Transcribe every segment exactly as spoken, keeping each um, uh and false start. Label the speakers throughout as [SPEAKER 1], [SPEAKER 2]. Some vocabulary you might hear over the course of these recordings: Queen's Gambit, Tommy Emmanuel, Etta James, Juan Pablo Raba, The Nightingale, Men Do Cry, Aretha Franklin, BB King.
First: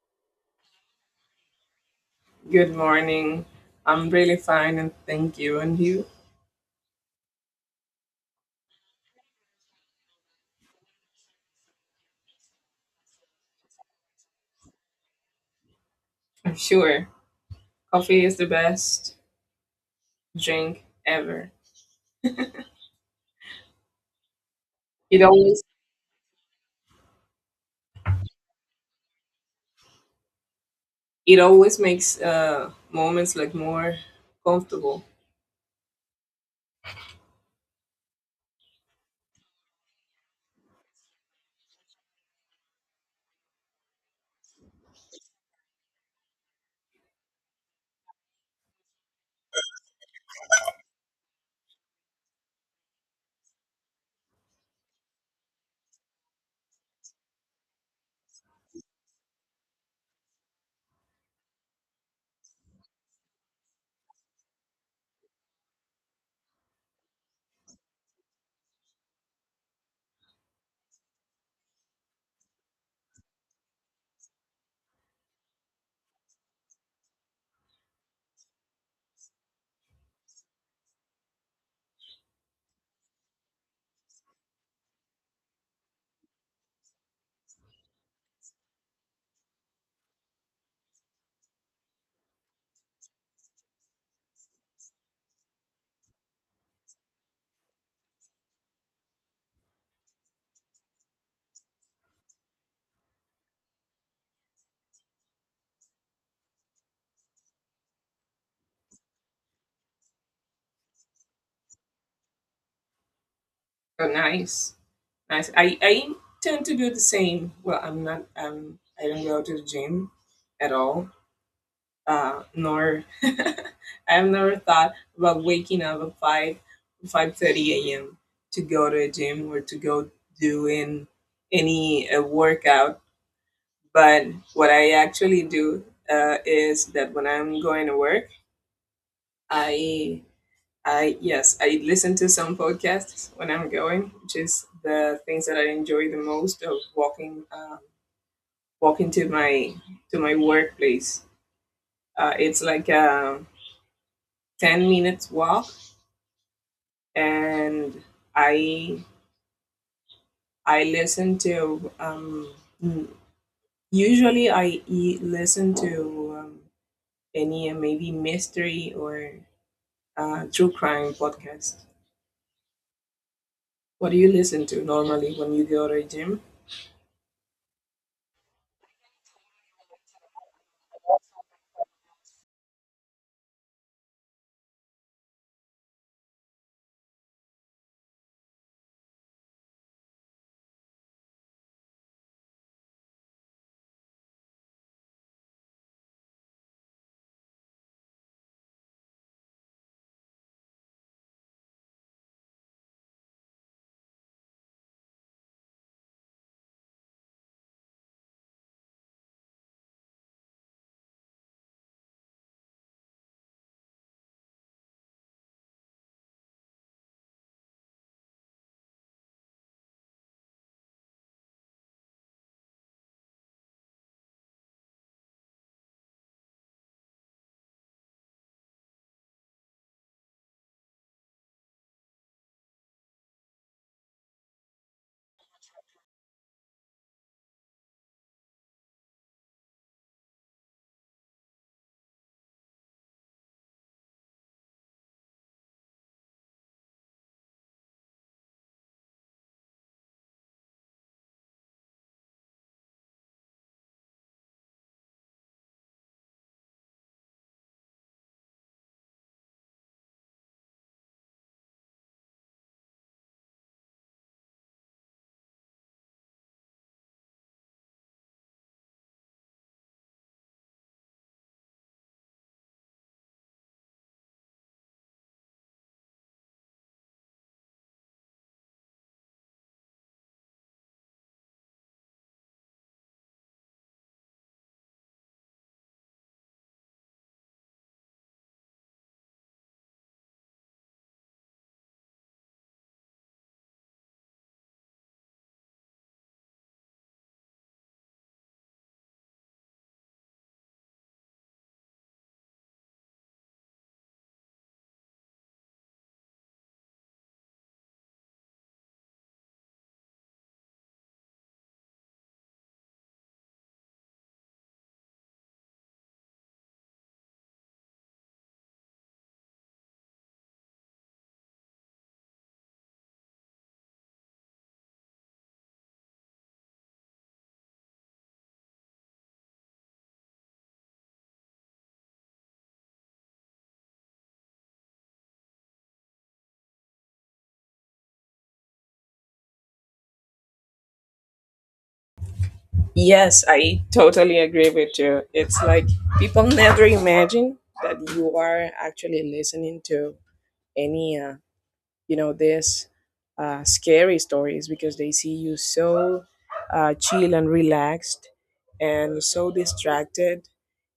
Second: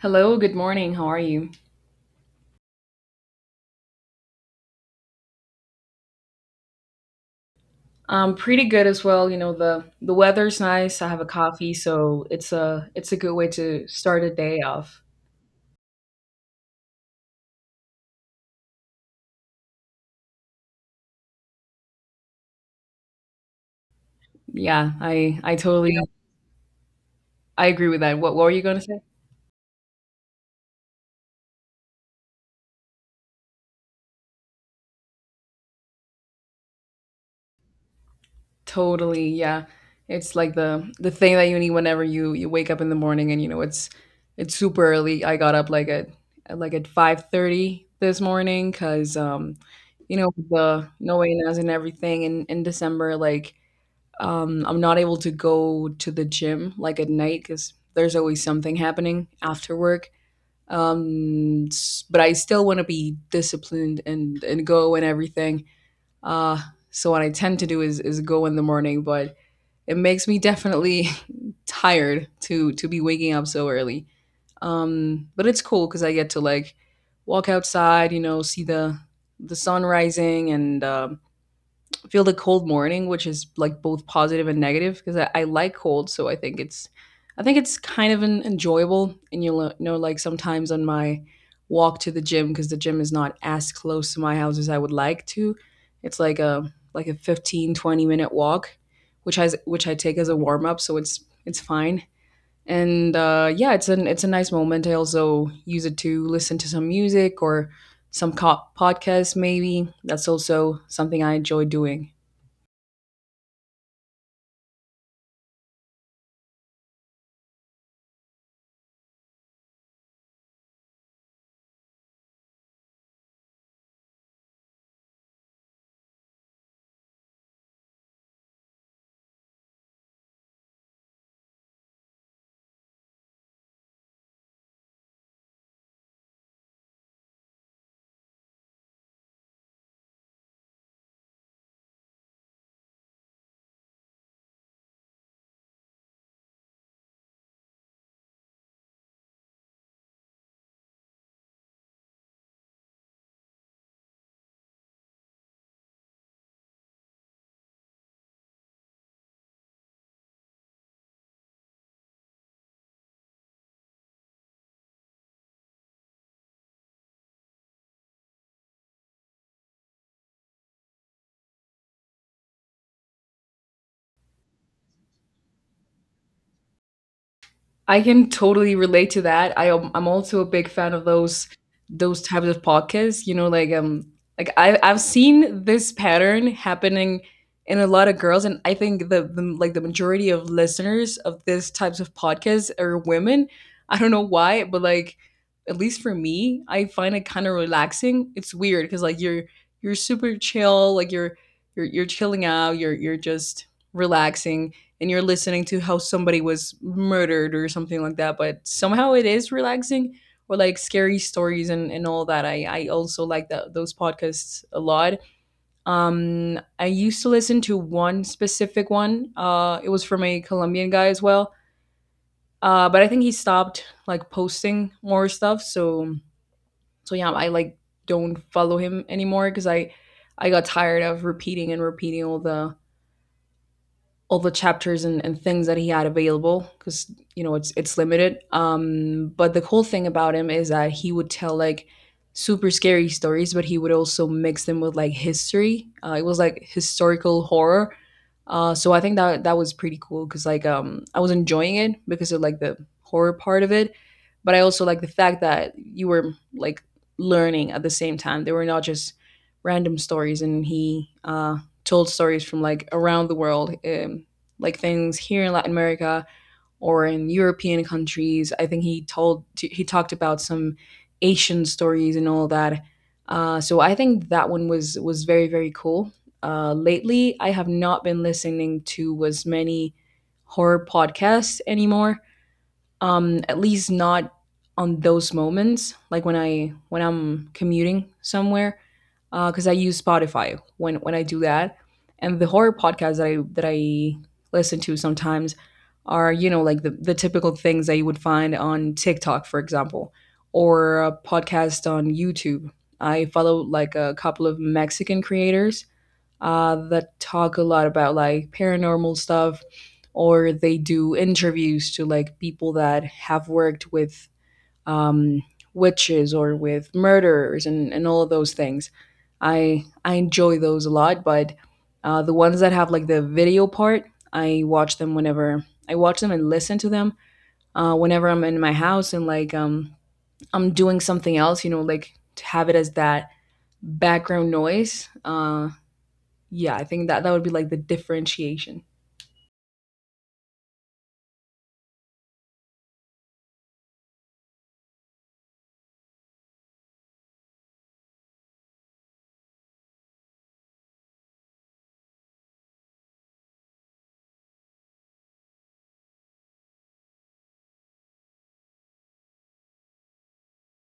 [SPEAKER 1] Hello, good morning. How are you?
[SPEAKER 2] Good morning. I'm really fine and thank you. And you?
[SPEAKER 1] Um, pretty good as well. You know, the the weather's nice. I have a coffee, so it's a it's a good way to start a day off.
[SPEAKER 2] I'm sure. Coffee is the best drink ever.
[SPEAKER 1] Yeah,
[SPEAKER 2] It
[SPEAKER 1] I I
[SPEAKER 2] always
[SPEAKER 1] totally I agree with that. What what were you gonna say?
[SPEAKER 2] it always makes uh moments like more comfortable
[SPEAKER 1] Totally, yeah. It's like the the thing that you need whenever you you wake up in the morning and you know it's it's super early. I got up like at at like at five thirty this morning because um you know, with the no way and everything in in December, like Um, I'm not able to go to the gym like at night because there's always something happening after work. Um, s- but I still want to be disciplined and and go and everything. Uh, so what I tend to do is is go in the morning, but it makes me definitely tired to to be waking up so early. Um, but it's cool because I get to like walk outside, you know, see the the sun rising and um, feel the cold morning, which is like both positive and negative because I, I like cold, so I think it's I think it's kind of an enjoyable. And you'll uh, know, like sometimes on my walk to the gym because the gym is not as close to my house as I would like to. It's like a like a fifteen twenty minute walk, which has which I take as a warm up, so it's it's fine. And uh, yeah, it's an it's a nice moment. I also use it to listen to some music or some co- podcast maybe. That's also something I enjoy doing.
[SPEAKER 2] or nice. Nice. I, I tend to do the same. Well, I'm not, um I don't go to the gym at all. Uh nor I've never thought about waking up at five five thirty a m to go to a gym or to go do in any uh, workout. But what I actually do, uh, is that when I'm going to work, I I yes, I listen to some podcasts when I'm going, which is the things that I enjoy the most of walking, uh, walking to my to my workplace. Uh, it's like a ten minutes walk, and I I listen to um, mm, usually I e- listen to, um, any, uh, maybe mystery or uh, true crime podcast. What do you listen to normally when you go to a gym?
[SPEAKER 1] I can totally relate to that. I am, I'm also a big fan of those those types of podcasts. You know, like um, like I I've seen this pattern happening in a lot of girls, and I think the, the like the majority of listeners of this types of podcasts are women. I don't know why, but like at least for me, I find it kind of relaxing. It's weird because like you're you're super chill, like you're you're you're chilling out, you're you're just relaxing and you're listening to how somebody was murdered or something like that, but somehow it is relaxing, or like scary stories, and, and all that. I i also like that those podcasts a lot. um I used to listen to one specific one. Uh it was from a Colombian guy as well. Uh but I think he stopped like posting more stuff, so so yeah, I like don't follow him anymore because i I got tired of repeating and repeating all the all the chapters and, and things that he had available because you know it's it's limited. Um, but the cool thing about him is that he would tell like super scary stories, but he would also mix them with like history. Uh, it was like historical horror. Uh, so I think that that was pretty cool because like um, I was enjoying it because of like the horror part of it, but I also like the fact that you were like learning at the same time. They were not just random stories, and he uh, told stories from like around the world, um, like things here in Latin America or in European countries. I think he told he talked about some Asian stories and all that. Uh, so I think that one was was very very cool. Uh, lately, I have not been listening to as many horror podcasts anymore, um at least not on those moments, like when i when i'm commuting somewhere, because I use Spotify when when I do that. And the horror podcasts that i that i listen to sometimes are, you know, like the, the typical things that you would find on TikTok, for example, or a podcast on YouTube. I follow like a couple of Mexican creators, uh, that talk a lot about like paranormal stuff, or they do interviews to like people that have worked with um, witches or with murderers and, and all of those things. I I enjoy those a lot, but uh, the ones that have like the video part, I watch them whenever I watch them and listen to them uh, whenever I'm in my house, and like um, I'm doing something else, you know, like to have it as that background noise. Uh, yeah, I think that that would be like the differentiation.
[SPEAKER 2] Yes, I totally agree with you. It's like people never imagine that you are actually listening to any, uh, you know, this, uh, scary stories because they see you so uh, chill and relaxed and so distracted,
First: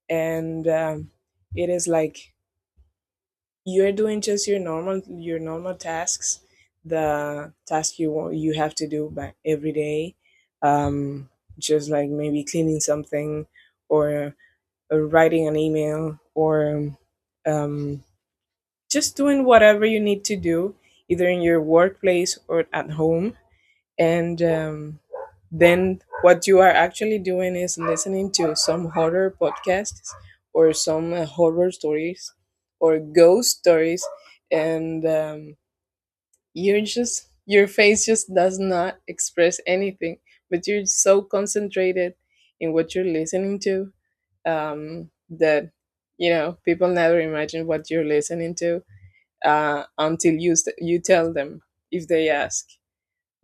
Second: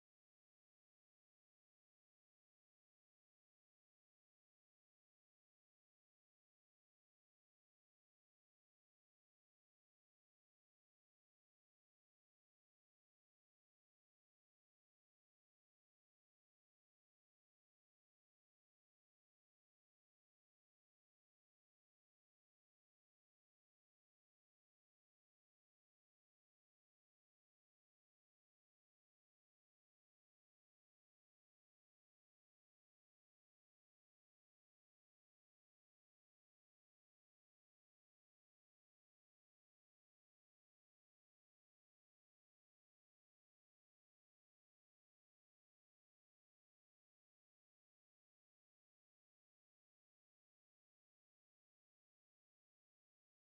[SPEAKER 2] and um, it is like you're doing just your normal your normal tasks, the task you want, you have to do by every day, um, just like maybe cleaning something, or uh, writing an email, or um, just doing whatever you need to do, either in your workplace or at home, and um, then what you are actually doing is listening to some horror podcasts, or some uh, horror stories, or ghost stories. And um, you're just, your face just does not express anything, but you're so concentrated in what you're listening to, um, that you know people never imagine what you're listening to, uh, until you st- you tell them if they ask.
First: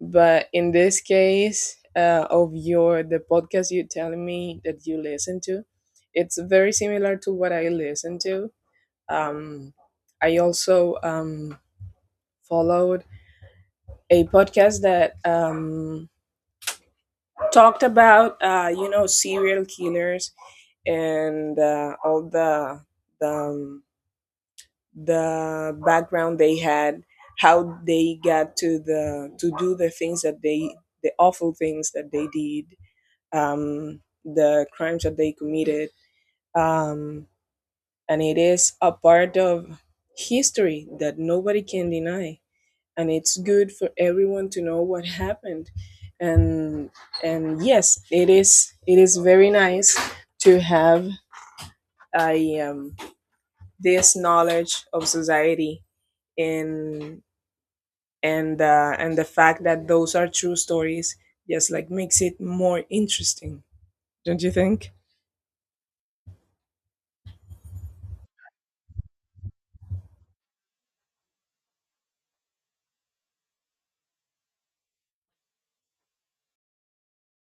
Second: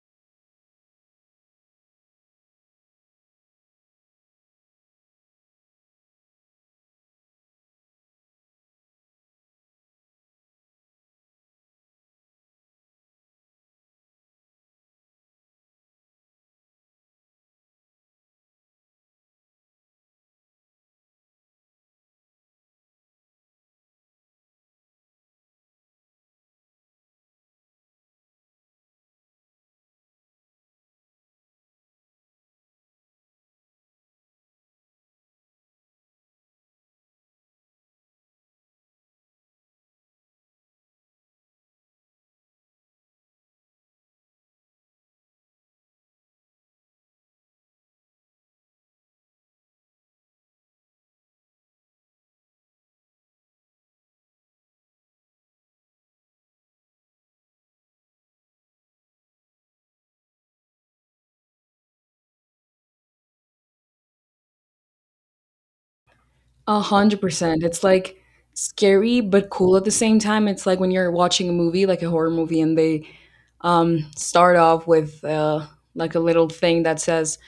[SPEAKER 2] But in this case, uh, of your, the podcast you telling me that you listen to, it's very similar to what I listen to. Um, I also, um, followed a podcast that, um, talked about, uh, you know, serial killers, and uh, all the the, um, the background they had, how they got to the to do the things that they, the awful things that they did, um, the crimes that they committed. Um, and it is a part of history that nobody can deny. And it's good for everyone to know what happened. And and yes, it is it is very nice to have a, um, this knowledge of society, and and uh, and the fact that those are true stories just like makes it more interesting, don't you think?
[SPEAKER 1] A hundred percent. It's like scary but cool at the same time. It's like when you're watching a movie, like a horror movie, and they um start off with uh like a little thing that says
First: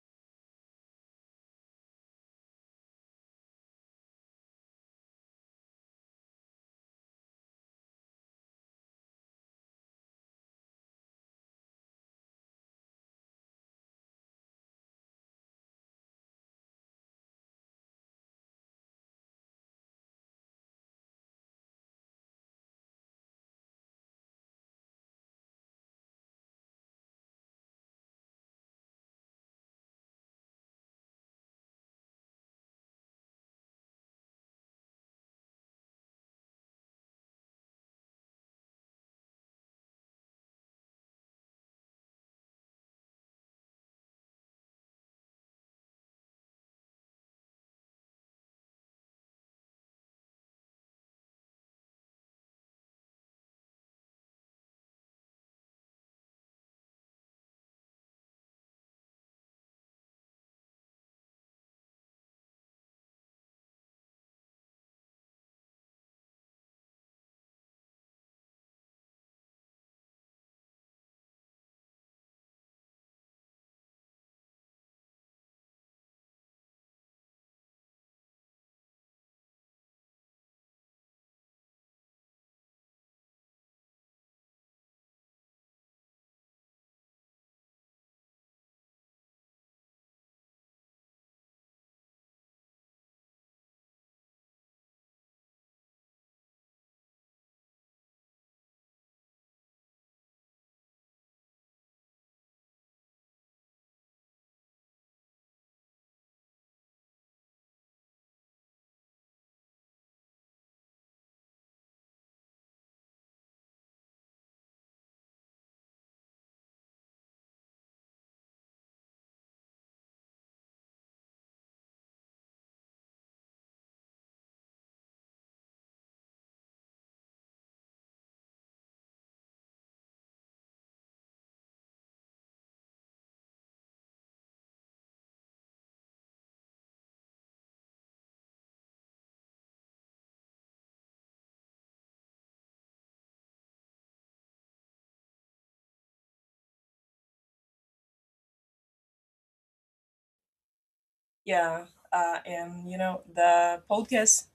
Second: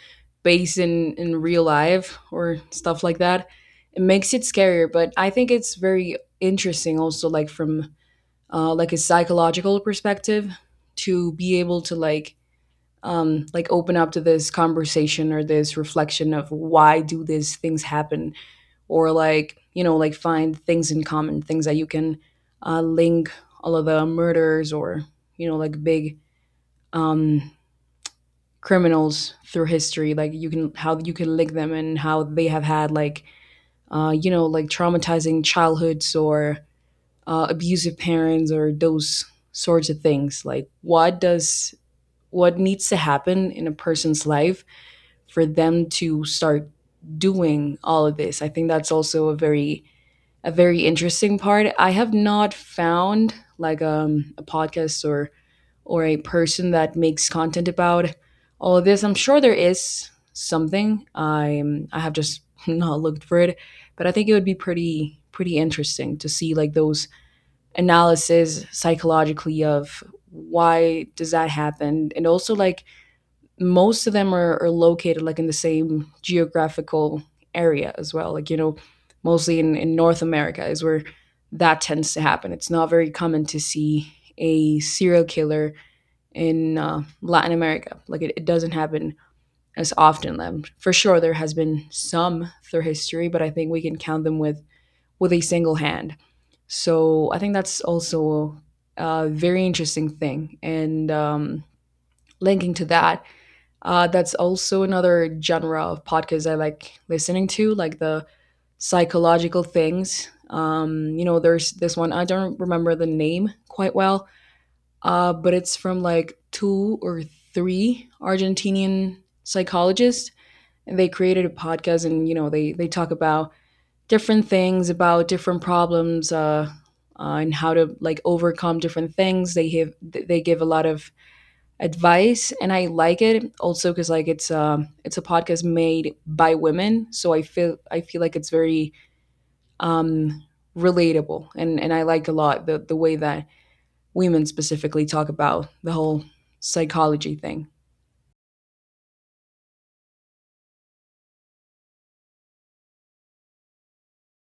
[SPEAKER 1] based in in real life or stuff like that. It makes it scarier, but I think it's very interesting also, like from uh like a psychological perspective, to be able to like um, like open up to this conversation or this reflection of why do these things happen, or like, you know, like find things in common, things that you can uh, link all of the murders or, you know, like big um, criminals through history, like you can how you can link them, and how they have had like uh, you know, like traumatizing childhoods or uh, abusive parents, or those sorts of things, like what does what needs to happen in a person's life for them to start doing all of this. I think that's also a very a very interesting part. I have not found like um, a podcast or or a person that makes content about all of this. I'm sure there is something. I'm I have just not looked for it, but I think it would be pretty pretty interesting to see like those analysis psychologically of why does that happen. And also like most of them are, are located like in the same geographical area as well. Like, you know, mostly in, in North America is where that tends to happen. It's not very common to see a serial killer in uh, Latin America. Like, it, it doesn't happen as often. Um, for sure, there has been some through history, but I think we can count them with, with a single hand. So I think that's also a very interesting thing. And um, linking to that, uh, that's also another genre of podcasts I like listening to, like the psychological things. Um, you know, there's this one, I don't remember the name quite well, uh, but it's from like two or three Argentinian psychologists. And they created a podcast, and, you know, they, they talk about different things, about different problems, uh, uh, and how to like overcome different things. They have, they give a lot of advice. And I like it also because like it's um it's a podcast made by women, so i feel I feel like it's very um relatable, and and I like a lot the the way that women specifically talk about the whole psychology thing.
[SPEAKER 2] Yeah, uh, and you know the podcasts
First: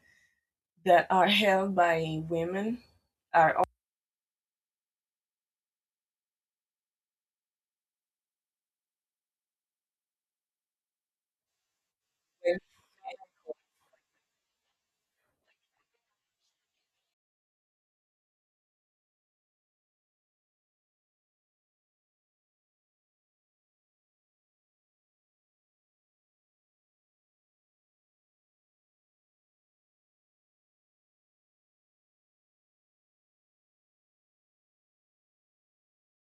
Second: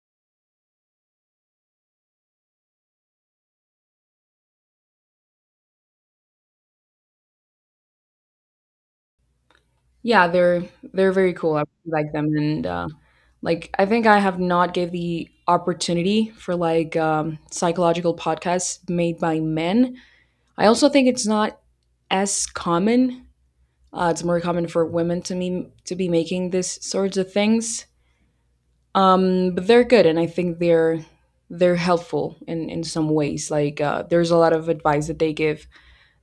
[SPEAKER 2] that are held by women are
[SPEAKER 1] Yeah, they're they're very cool. I really like them.
[SPEAKER 2] always
[SPEAKER 1] And uh like I think I have not gave the opportunity for like um psychological podcasts made by men. I also think it's not as common. Uh, it's more common for women to me to be making these sorts of things, um, but they're good, and I think they're they're helpful in in some ways. Like uh, there's a lot of advice that they give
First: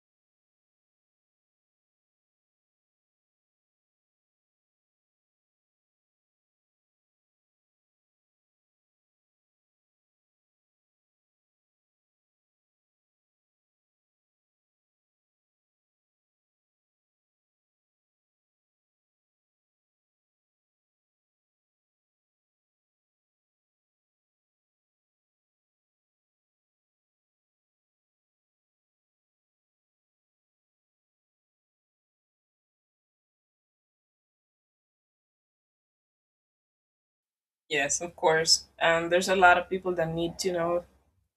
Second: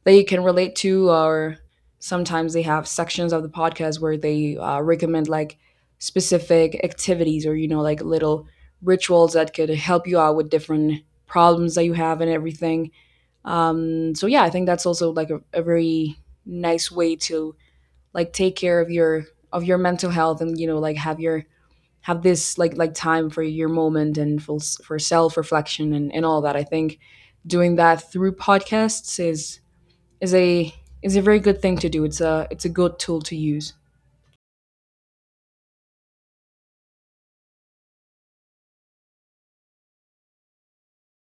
[SPEAKER 1] that you can relate to, or sometimes they have sections of the podcast where they uh, recommend like specific activities, or you know like little rituals that could help you out with different problems that you have and everything. Um, so yeah, I think that's also like a, a very nice way to like take care of your of your mental health, and you know like have your have this like like time for your moment and for s- for self reflection and and all that. I think doing that through podcasts is is a is a very good thing to do. It's a it's a good tool to use.
[SPEAKER 2] yes, of course. And there's a lot of people that need to know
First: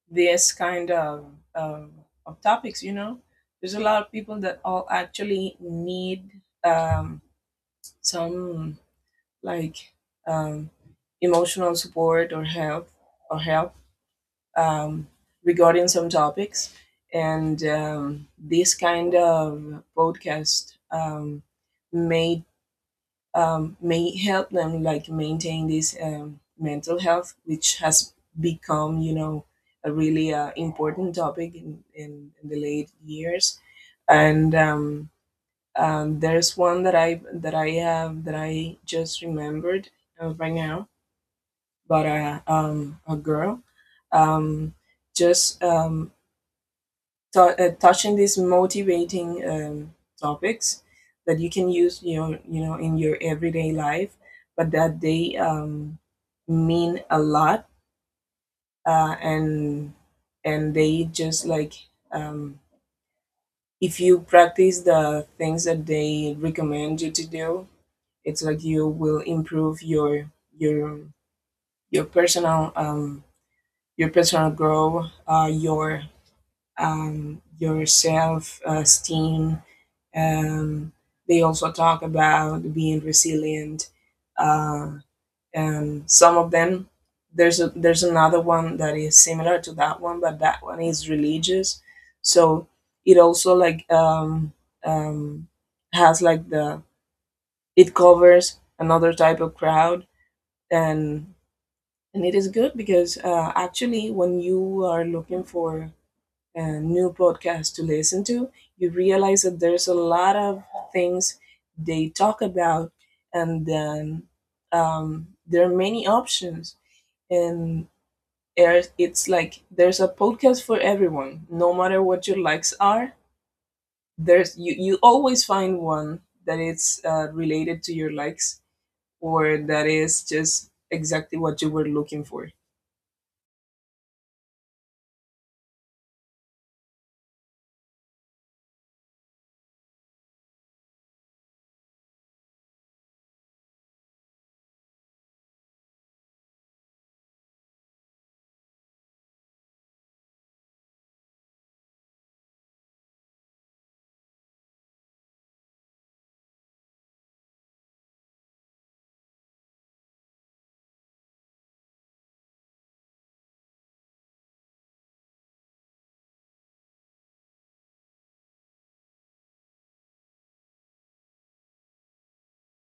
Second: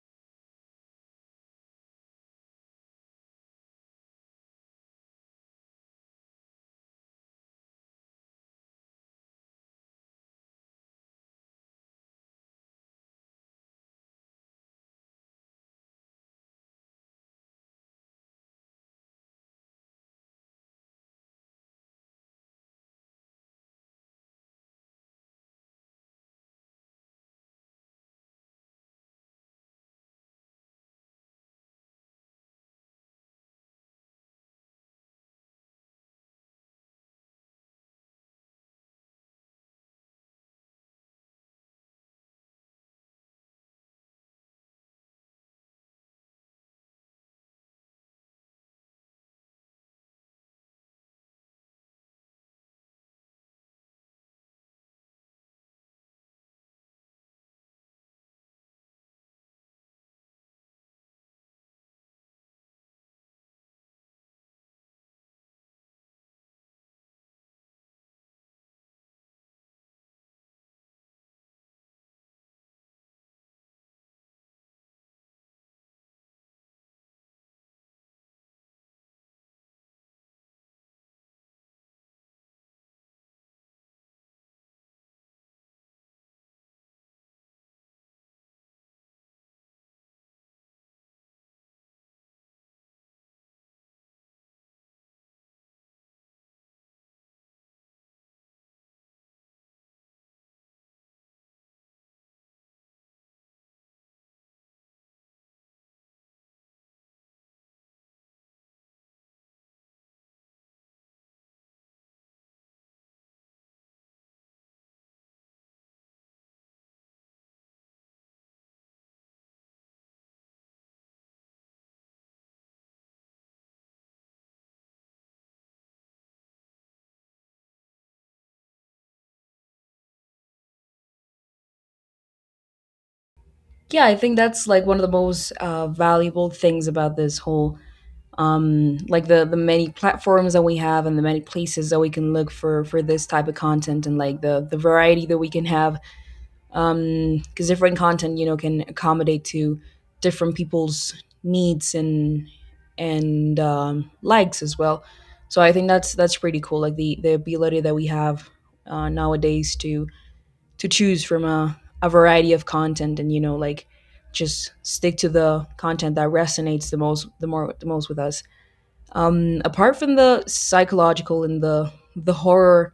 [SPEAKER 2] this kind of of, of topics. You know, there's a lot of people that all actually need, um, some like, um, emotional support or help or help, um, regarding some topics. And um, this kind of podcast, um, may, um, may help them like maintain this, um, mental health, which has become, you know, a really uh, important topic in, in, in the late years. And um, um, there's one that I that I have that I just remembered uh, right now, but, uh, um, a girl, um, just um, tou uh, touching these motivating, um, topics that you can use, you know, you know, in your everyday life, but that they, um, mean a lot, uh, and and they just like, um, if you practice the things that they recommend you to do, it's like you will improve your your your personal, um, your personal growth, uh, your, um, your self esteem. Um, they also talk about being resilient. Uh, and some of them, there's a, there's another one that is similar to that one, but that one is religious. So it also like, um, um, has like the, it covers another type of crowd. And and it is good because, uh, actually when you are looking for uh, new podcast to listen to, you realize that there's a lot of things they talk about, and then, um, there are many options. And there's- it's like there's a podcast for everyone, no matter what your likes are. There's, you, you always find one that is uh, related to your likes, or that is just exactly what you were looking for.
[SPEAKER 1] Yeah, I think that's like one of the most uh, valuable things about this whole um like the the many platforms that we have and the many places that we can look for for this type of content, and like the the variety that we can have, um because different content, you know, can accommodate to different people's needs and and um, likes as well. So I think that's that's pretty cool, like the the ability that we have uh, nowadays to to choose from a, a variety of content, and you know like just stick to the content that resonates the most the more the most with us. Um, apart from the psychological and the the horror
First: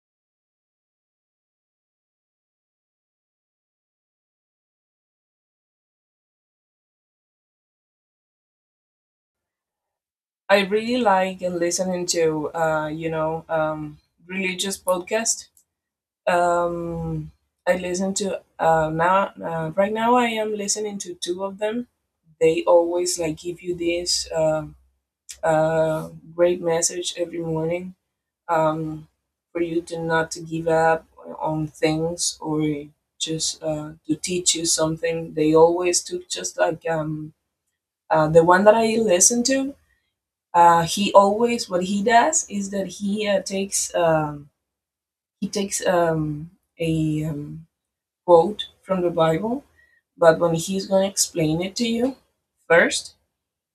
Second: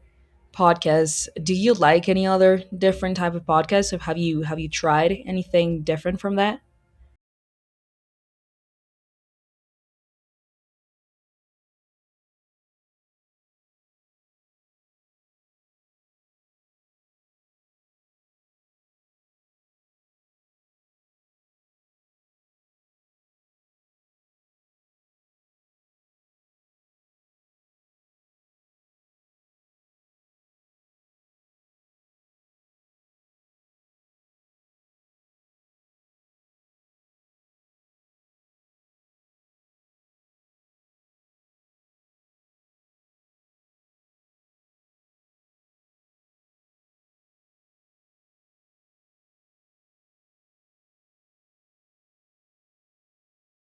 [SPEAKER 1] podcasts, do you like any other different type of podcasts? Or have you have you tried anything different from that?
[SPEAKER 2] I really like and listening to, uh, you know, um, religious podcasts. Um, I listen to, uh, now. Uh, right now, I am listening to two of them. They always like give you this, uh, uh, great message every morning, um, for you to not to give up on things, or just, uh, to teach you something. They always took just like, um, uh, the one that I listen to. Uh, he always, what he does is that he, uh, takes um, he takes, um, a um, quote from the Bible, but when he's going to explain it to you, first,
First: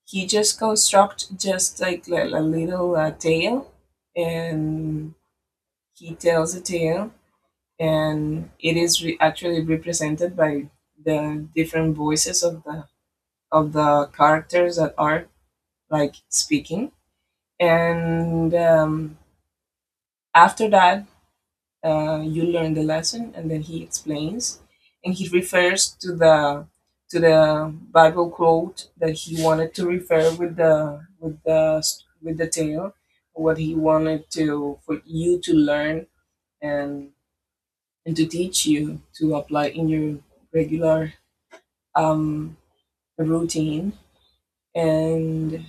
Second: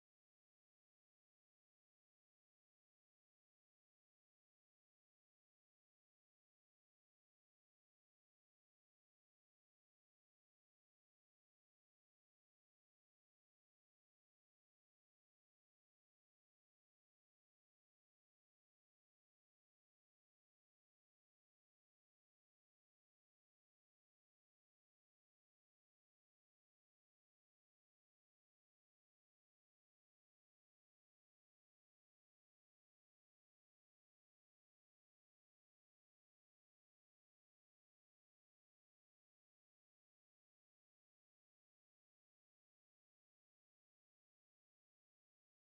[SPEAKER 2] he just constructs just like a little uh, tale, and he tells a tale, and it is re- actually represented by the different voices of the of the characters that are like speaking, and um, after that, uh, you learn the lesson and then he explains, and he refers to the to the Bible quote that he wanted to refer with the with the with the tale, what he wanted to for you to learn, and and to teach you to apply in your regular, um routine. And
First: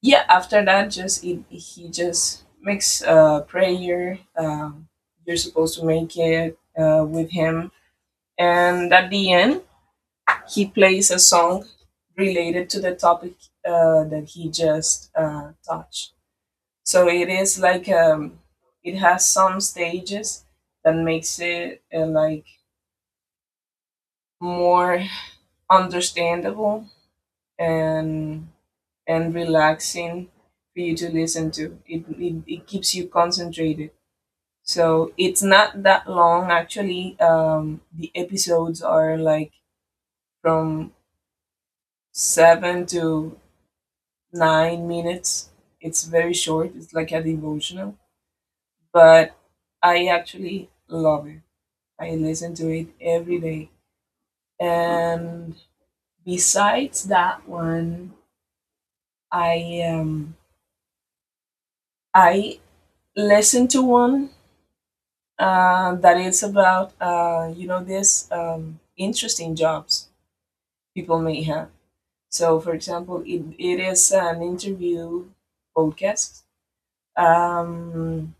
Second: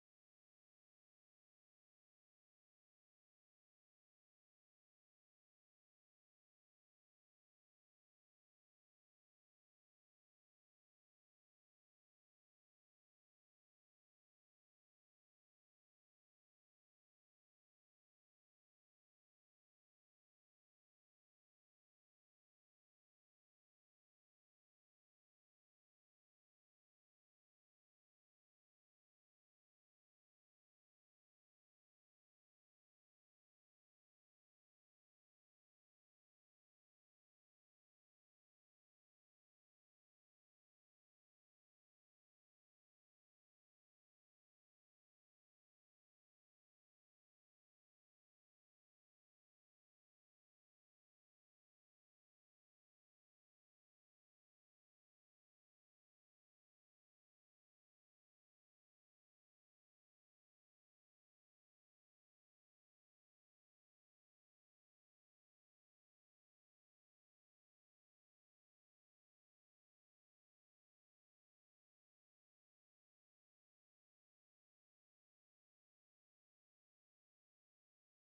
[SPEAKER 2] yeah, after that, just, it, he just makes a prayer, um, you're supposed to make it uh, with him, and at the end he plays a song related to the topic, uh, that he just, uh, touched. So it is like, um, it has some stages that makes it, uh, like more understandable, and and relaxing for you to listen to it, it, it keeps you concentrated. So it's not that long actually, um, the episodes are like from seven to nine minutes. It's very short, it's like a devotional, but I actually love it. I listen to it every day. And besides that one, I um I listen to one uh, that is about, uh, you know, this, um, interesting jobs people may have. So, for example, it, it is an interview podcast. Um,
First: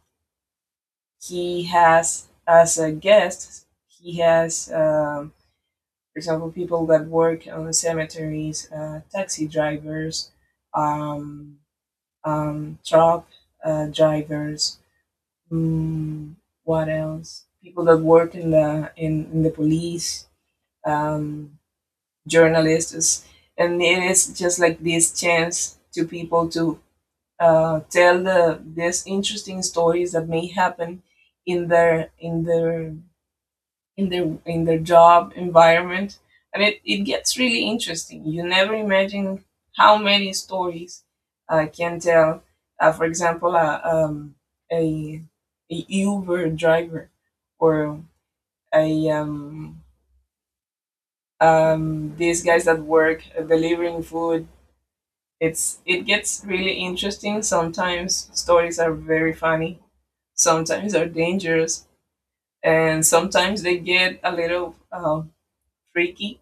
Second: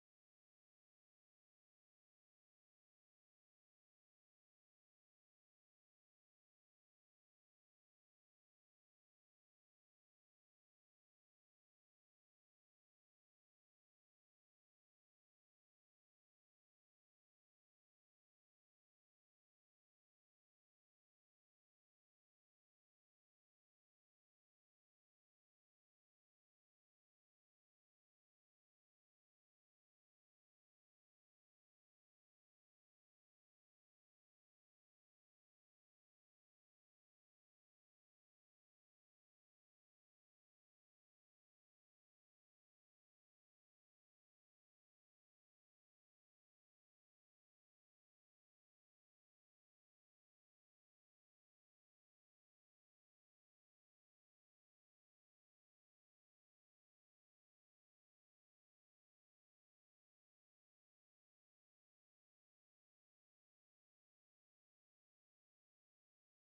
[SPEAKER 2] he has as a guest he has um, for example, people that work on the cemeteries, uh, taxi drivers, um, um, truck, uh, drivers, mm, what else, people that work in the in, in the police, um, journalists. And it is just like this chance to people to, uh, tell the, these interesting stories that may happen in their in their in their in their job environment. And it, it gets really interesting. You never imagine how many stories I can tell. Uh, for example, uh, um, a, a Uber driver, or a, um, um, these guys that work uh, delivering food. It's it gets really interesting, sometimes stories are very funny, sometimes are dangerous, and sometimes they get a little, um, freaky.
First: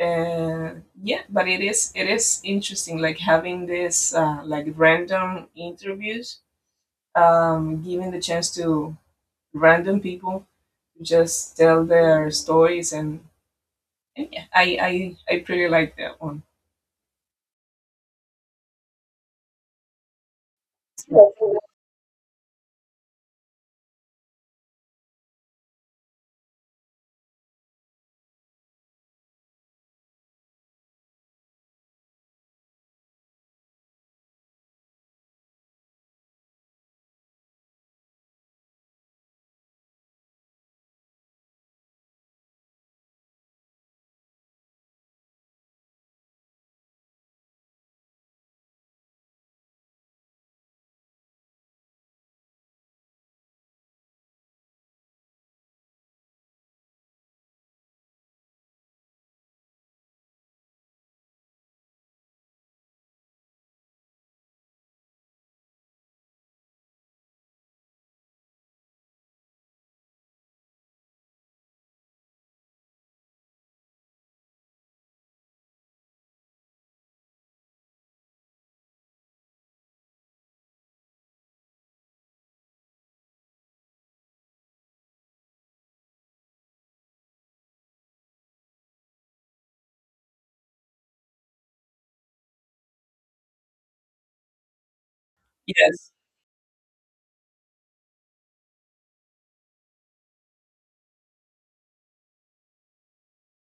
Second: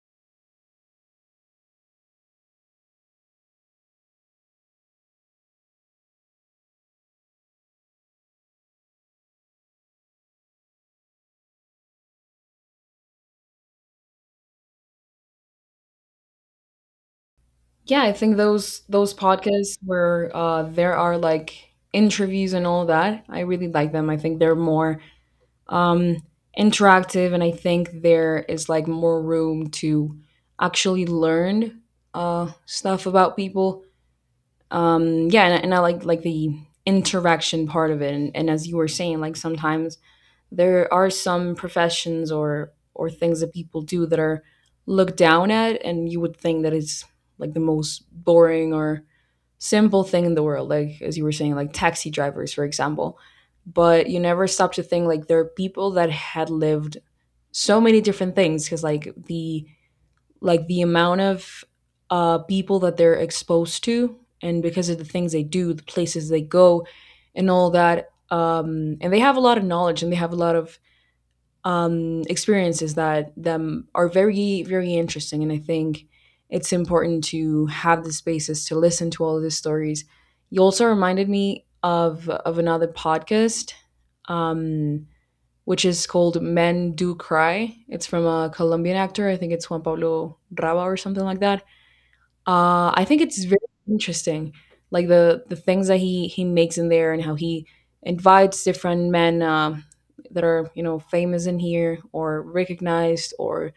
[SPEAKER 2] uh, yeah, but it is it is interesting like having this, uh, like random interviews, um, giving the chance to random people to just tell their stories. and, and yeah, I, I i pretty like that one.
[SPEAKER 1] Yeah, I think those those podcasts where uh, there are like interviews and all that, I really like them. I think they're more um, interactive, and I think there is like more room to actually learn uh, stuff about people. Um yeah and, and I like like the interaction part of it, and, and as you were saying, like sometimes there are some professions or or things that people do that are looked down at, and you would think that it's like the most boring or simple thing in the world, like as you were saying, like taxi drivers for example. But you never stop to think, like there are people that had lived so many different things because like the like the amount of uh, people that they're exposed to, and because of the things they do, the places they go and all that. Um, and they have a lot of knowledge and they have a lot of um, experiences that them are very very interesting, and I think it's important to have the spaces to listen to all of these stories. You also reminded me of of another podcast, um, which is called Men Do Cry. It's from a Colombian actor. I think it's Juan Pablo Raba or something like that. Uh, I think it's very interesting, like the the things that
[SPEAKER 2] Yes,
[SPEAKER 1] he he makes in there and how he invites different men, um, that are, you know, famous in here or recognized, or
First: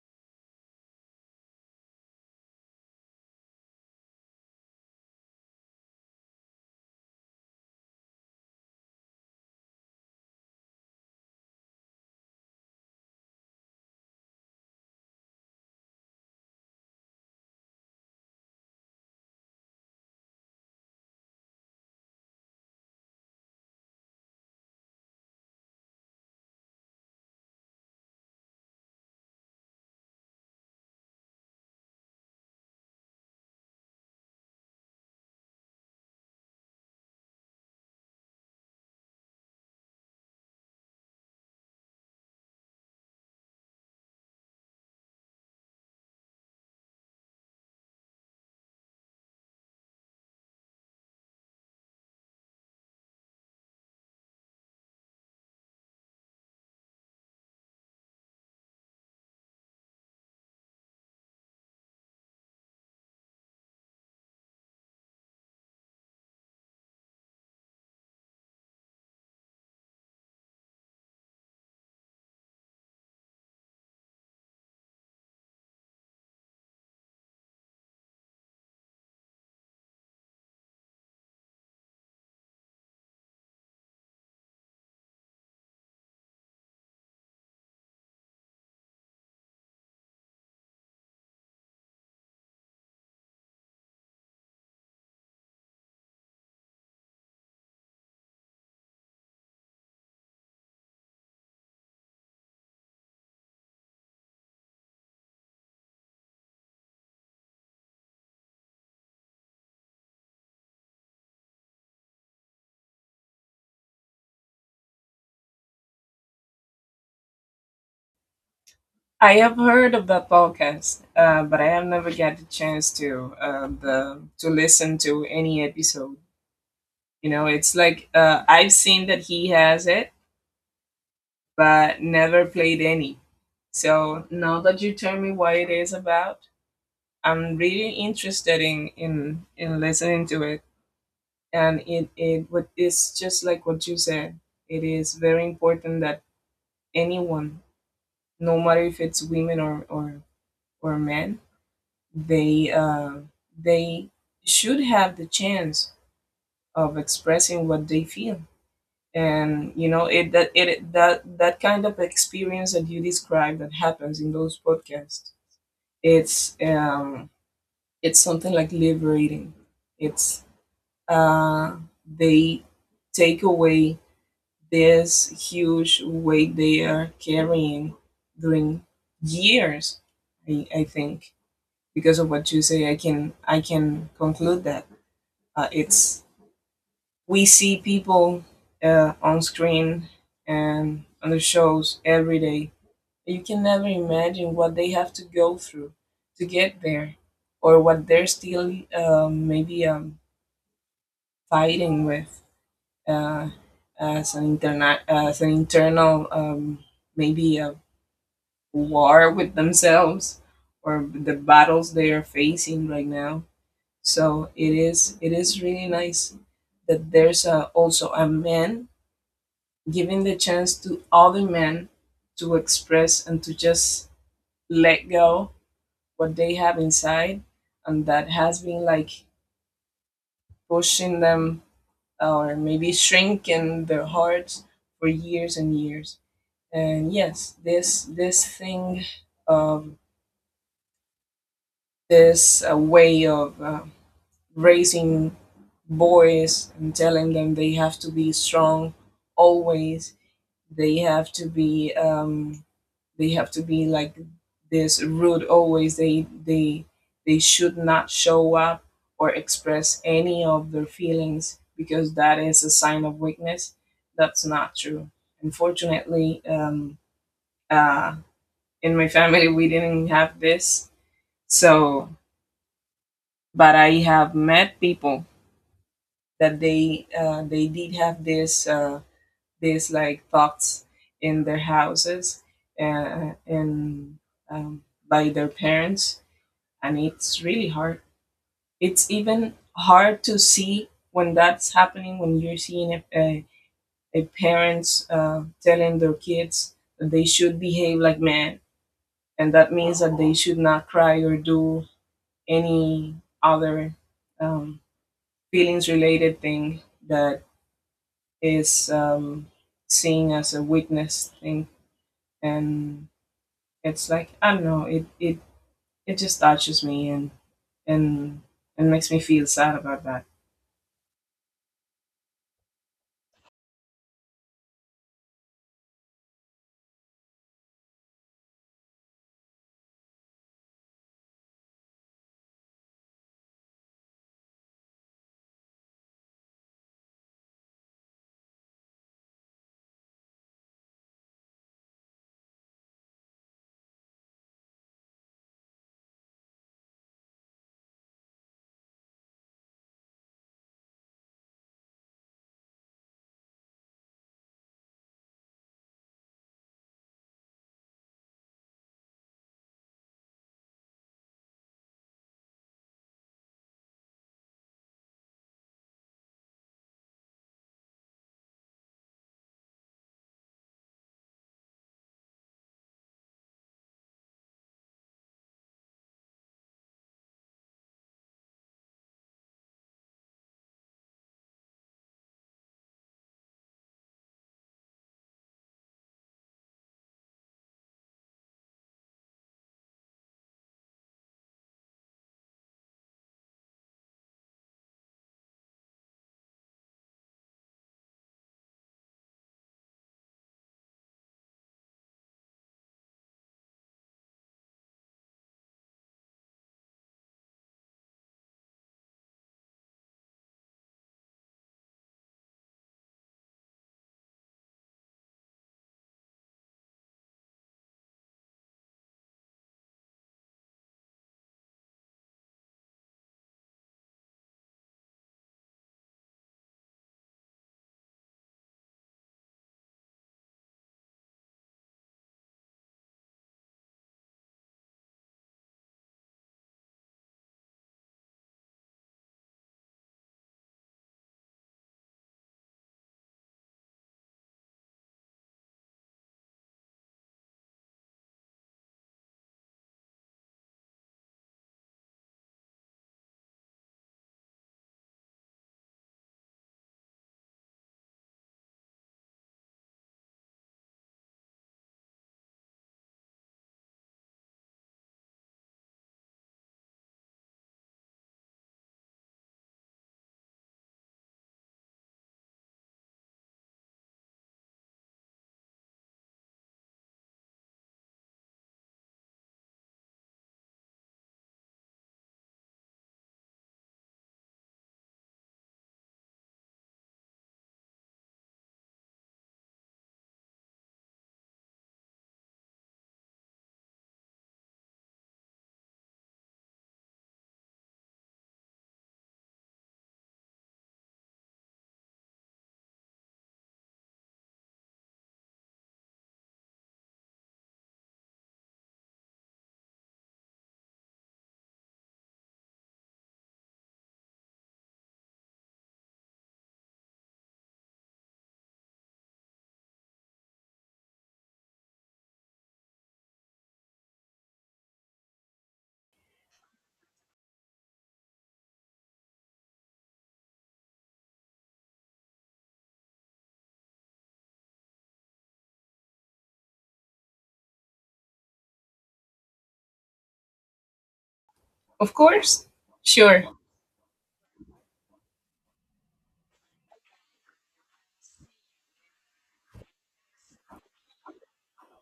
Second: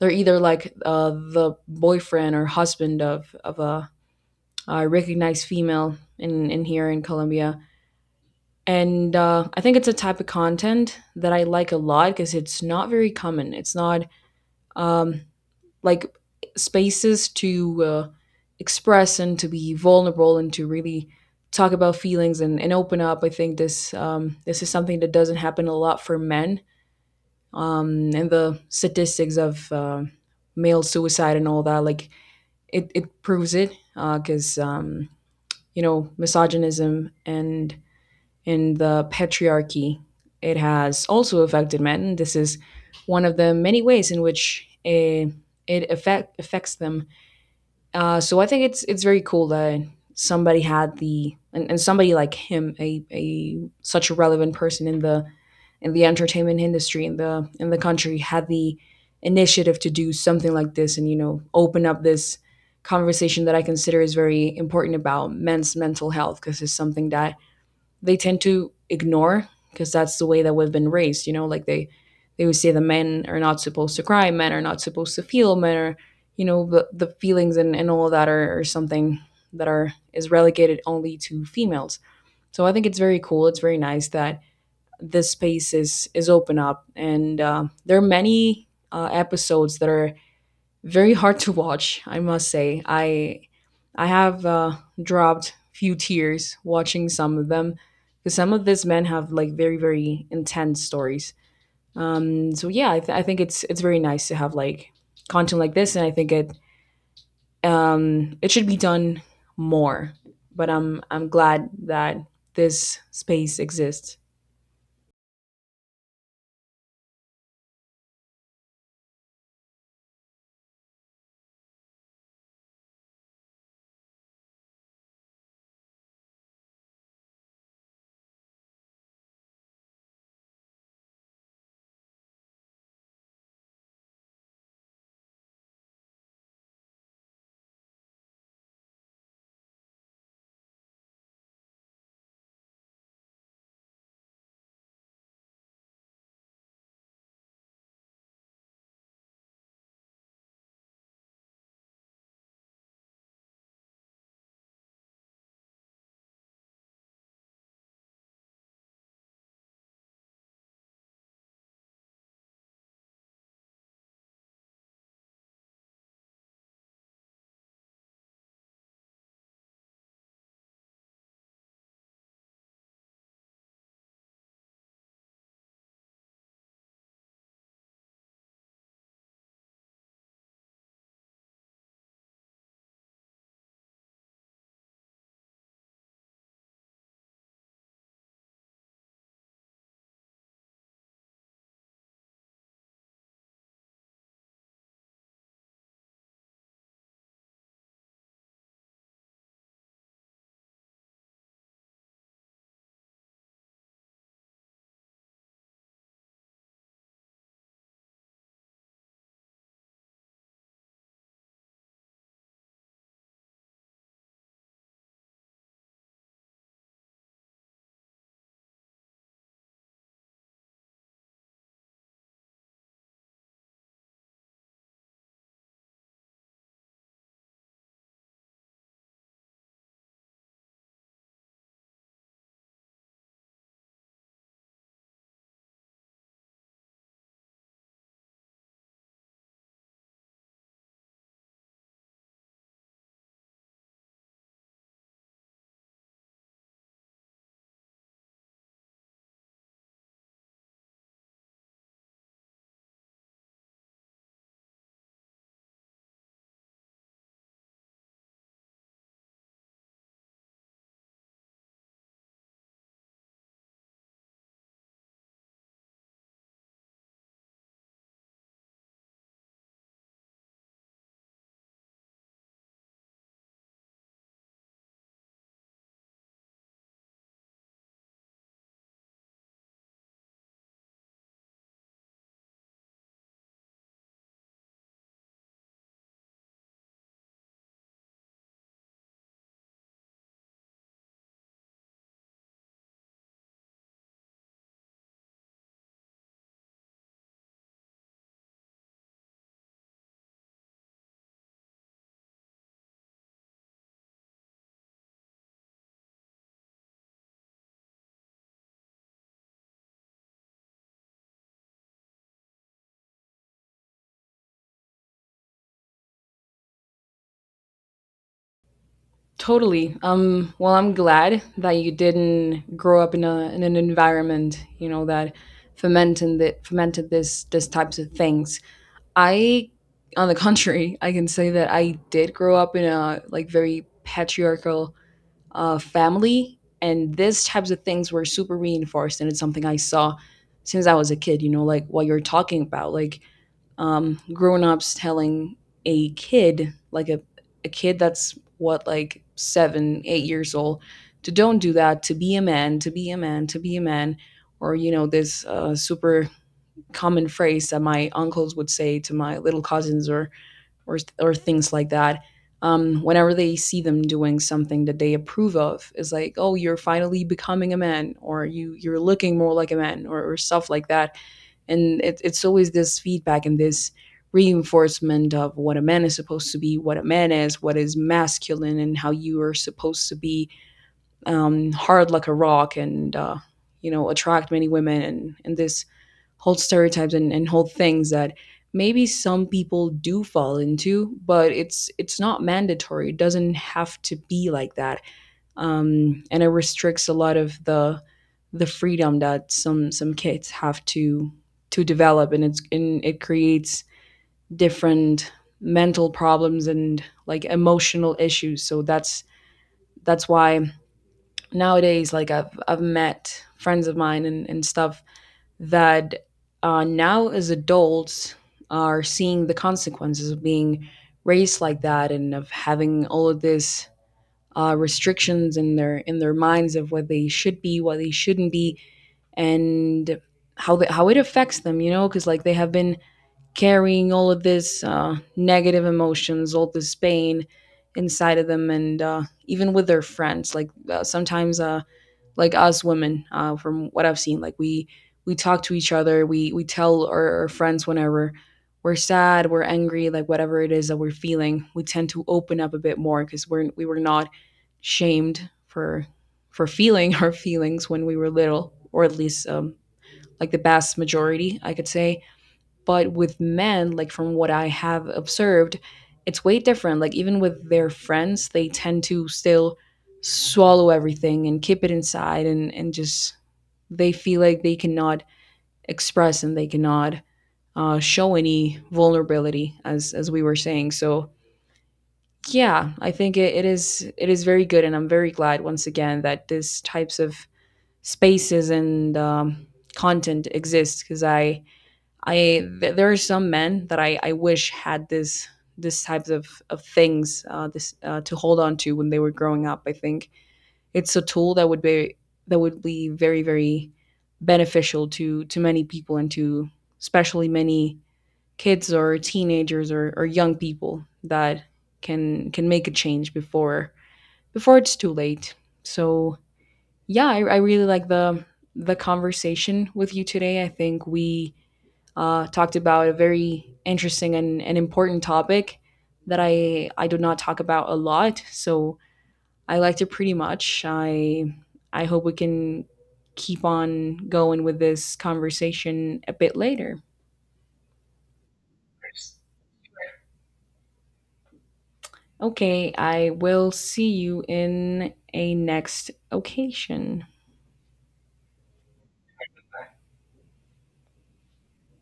[SPEAKER 1] they're either like uh, the boyfriend or husband of of a, a recognized female in in here in Colombia. And uh, I think it's a type of content that I like a lot because it's not very common. It's not um, like spaces to uh, express and to be vulnerable and to really talk about feelings and, and open up. I think this, um, this is something that doesn't happen a lot for men. Um, and the statistics of um male suicide and all that, like it, it proves it because, um, you know, misogynism and in the patriarchy. It has also affected men. This is one of the many ways in which a, it affect, affects them. Uh, so I think it's it's very cool that somebody had the and, and somebody like him, a, a such a relevant person in the in the entertainment industry in the in the country, had the initiative to do something like this and, you know, open up this conversation that I consider is very important about men's mental health, because it's something that they tend to ignore because that's the way that we've been raised, you know, like they they would say the men are not supposed to cry, men are not supposed to feel, men are, you know, the, the feelings and, and all of that are, are something that are is relegated only to females. So I think it's very cool, it's very nice that this space is is open up. And uh, there are many uh, episodes that are very hard to watch, I must say. I I have uh, dropped few tears watching some of them because some of these men have like very very intense stories. Um, so yeah, I, th- I think it's it's very nice to have like content like this, and I think it um, it should be done more. But I'm I'm glad that this space exists.
[SPEAKER 2] I have heard of that podcast, uh, but I have never got the chance to, uh, the to listen to any episode. You know, it's like, uh, I've seen that he has it, but never played any. So now that you tell me what it is about, I'm really interested in in in listening to it. And it it would, it's just like what you said. It is very important that anyone, no matter if it's women or or or men, they, uh, they should have the chance of expressing what they feel. And you know it that it that that kind of experience that you described that happens in those podcasts, it's um it's something like liberating. It's, uh, they take away this huge weight they are carrying during years. I, I think because of what you say, I can I can conclude that, uh, it's, we see people uh, on screen and on the shows every day. You can never imagine what they have to go through to get there, or what they're still, um, maybe um, fighting with, uh, as an interna- as an internal, um, maybe a war with themselves, or the battles they are facing right now. So it is it is really nice that there's a, also a man giving the chance to other men to express and to just let go what they have inside, and that has been like pushing them, or maybe shrink in their hearts for years and years. And yes, this this thing of this, uh, way of, uh, raising boys and telling them they have to be strong always, they have to be, um, they have to be like this rude always, they they they should not show up or express any of their feelings because that is a sign of weakness. That's not true. Unfortunately, um, uh, in my family we didn't have this, so. But I have met people that they, uh, they did have this, uh, this like thoughts in their houses, uh, and um, by their parents. And it's really hard. It's even hard to see when that's happening, when you're seeing a, a, a parents, uh, telling their kids that they should behave like men, and that means that they should not cry or do any other, um, feelings related thing, that is, um, seen as a weakness thing. And it's like I don't know, it, it, it just touches me, and and and makes me feel sad
[SPEAKER 1] Totally.
[SPEAKER 2] about that.
[SPEAKER 1] Um, well, I'm glad that you didn't grow up in a in an environment, you know, that fomented that fomented this this types of things. I, on the contrary, I can say that I did grow up in a like very patriarchal uh, family, and these types of things were super reinforced, and it's something I saw since I was a kid. You know, like what you're talking about, like, um, grown-ups telling a kid like a, a kid that's what like seven eight years old, to don't do that, to be a man, to be a man, to be a man, or, you know, this uh, super common phrase that my uncles would say to my little cousins, or or or things like that. Um, whenever they see them doing something that they approve of, it's like, oh, you're finally becoming a man, or you you're looking more like a man, or, or stuff like that. And it, it's always this feedback and this reinforcement of what a man is supposed to be, what a man is, what is masculine, and how you are supposed to be, um, hard like a rock. And uh, you know, attract many women, and and this hold stereotypes and, and hold things that maybe some people do fall into, but it's it's not mandatory, it doesn't have to be like that. Um, and it restricts a lot of the the freedom that some some kids have to to develop, and it's and it creates different mental problems and like emotional issues. So that's that's why nowadays, like i've I've met friends of mine and, and stuff that uh, now as adults are seeing the consequences of being raised like that, and of having all of these uh, restrictions in their in their minds of what they should be, what they shouldn't be, and how the, how it affects them. You know, because like they have been carrying all of this uh, negative emotions, all this pain inside of them. And uh, even with their friends, like, uh, sometimes. Uh, like us women, uh, from what I've seen, like we we talk to each other, we we tell our, our friends whenever we're sad, we're angry, like whatever it is that we're feeling, we tend to open up a bit more because we're we were not shamed for for feeling our feelings when we were little, or at least, um, like the vast majority I could say. But with men, like from what I have observed, it's way different. Like even with their friends, they tend to still swallow everything and keep it inside, and and just they feel like they cannot express, and they cannot uh, show any vulnerability, as as we were saying. So yeah, I think it, it is it is very good, and I'm very glad once again that these types of spaces and um, content exist. Because I I th- there are some men that I I wish had this, this types of of things, uh, this uh, to hold on to when they were growing up. I think it's a tool that would be, that would be very very beneficial to to many people, and to especially many kids or teenagers, or, or young people that can can make a change before before it's too late. So yeah, I, I really like the the conversation with you today. I think we uh, talked about a very interesting and, and important topic that I I do not talk about a lot. So I liked it pretty much. I I hope we can keep on going with this conversation a bit later.
[SPEAKER 2] Of course.
[SPEAKER 1] Okay, I
[SPEAKER 2] Sure.
[SPEAKER 1] will see you in a next occasion.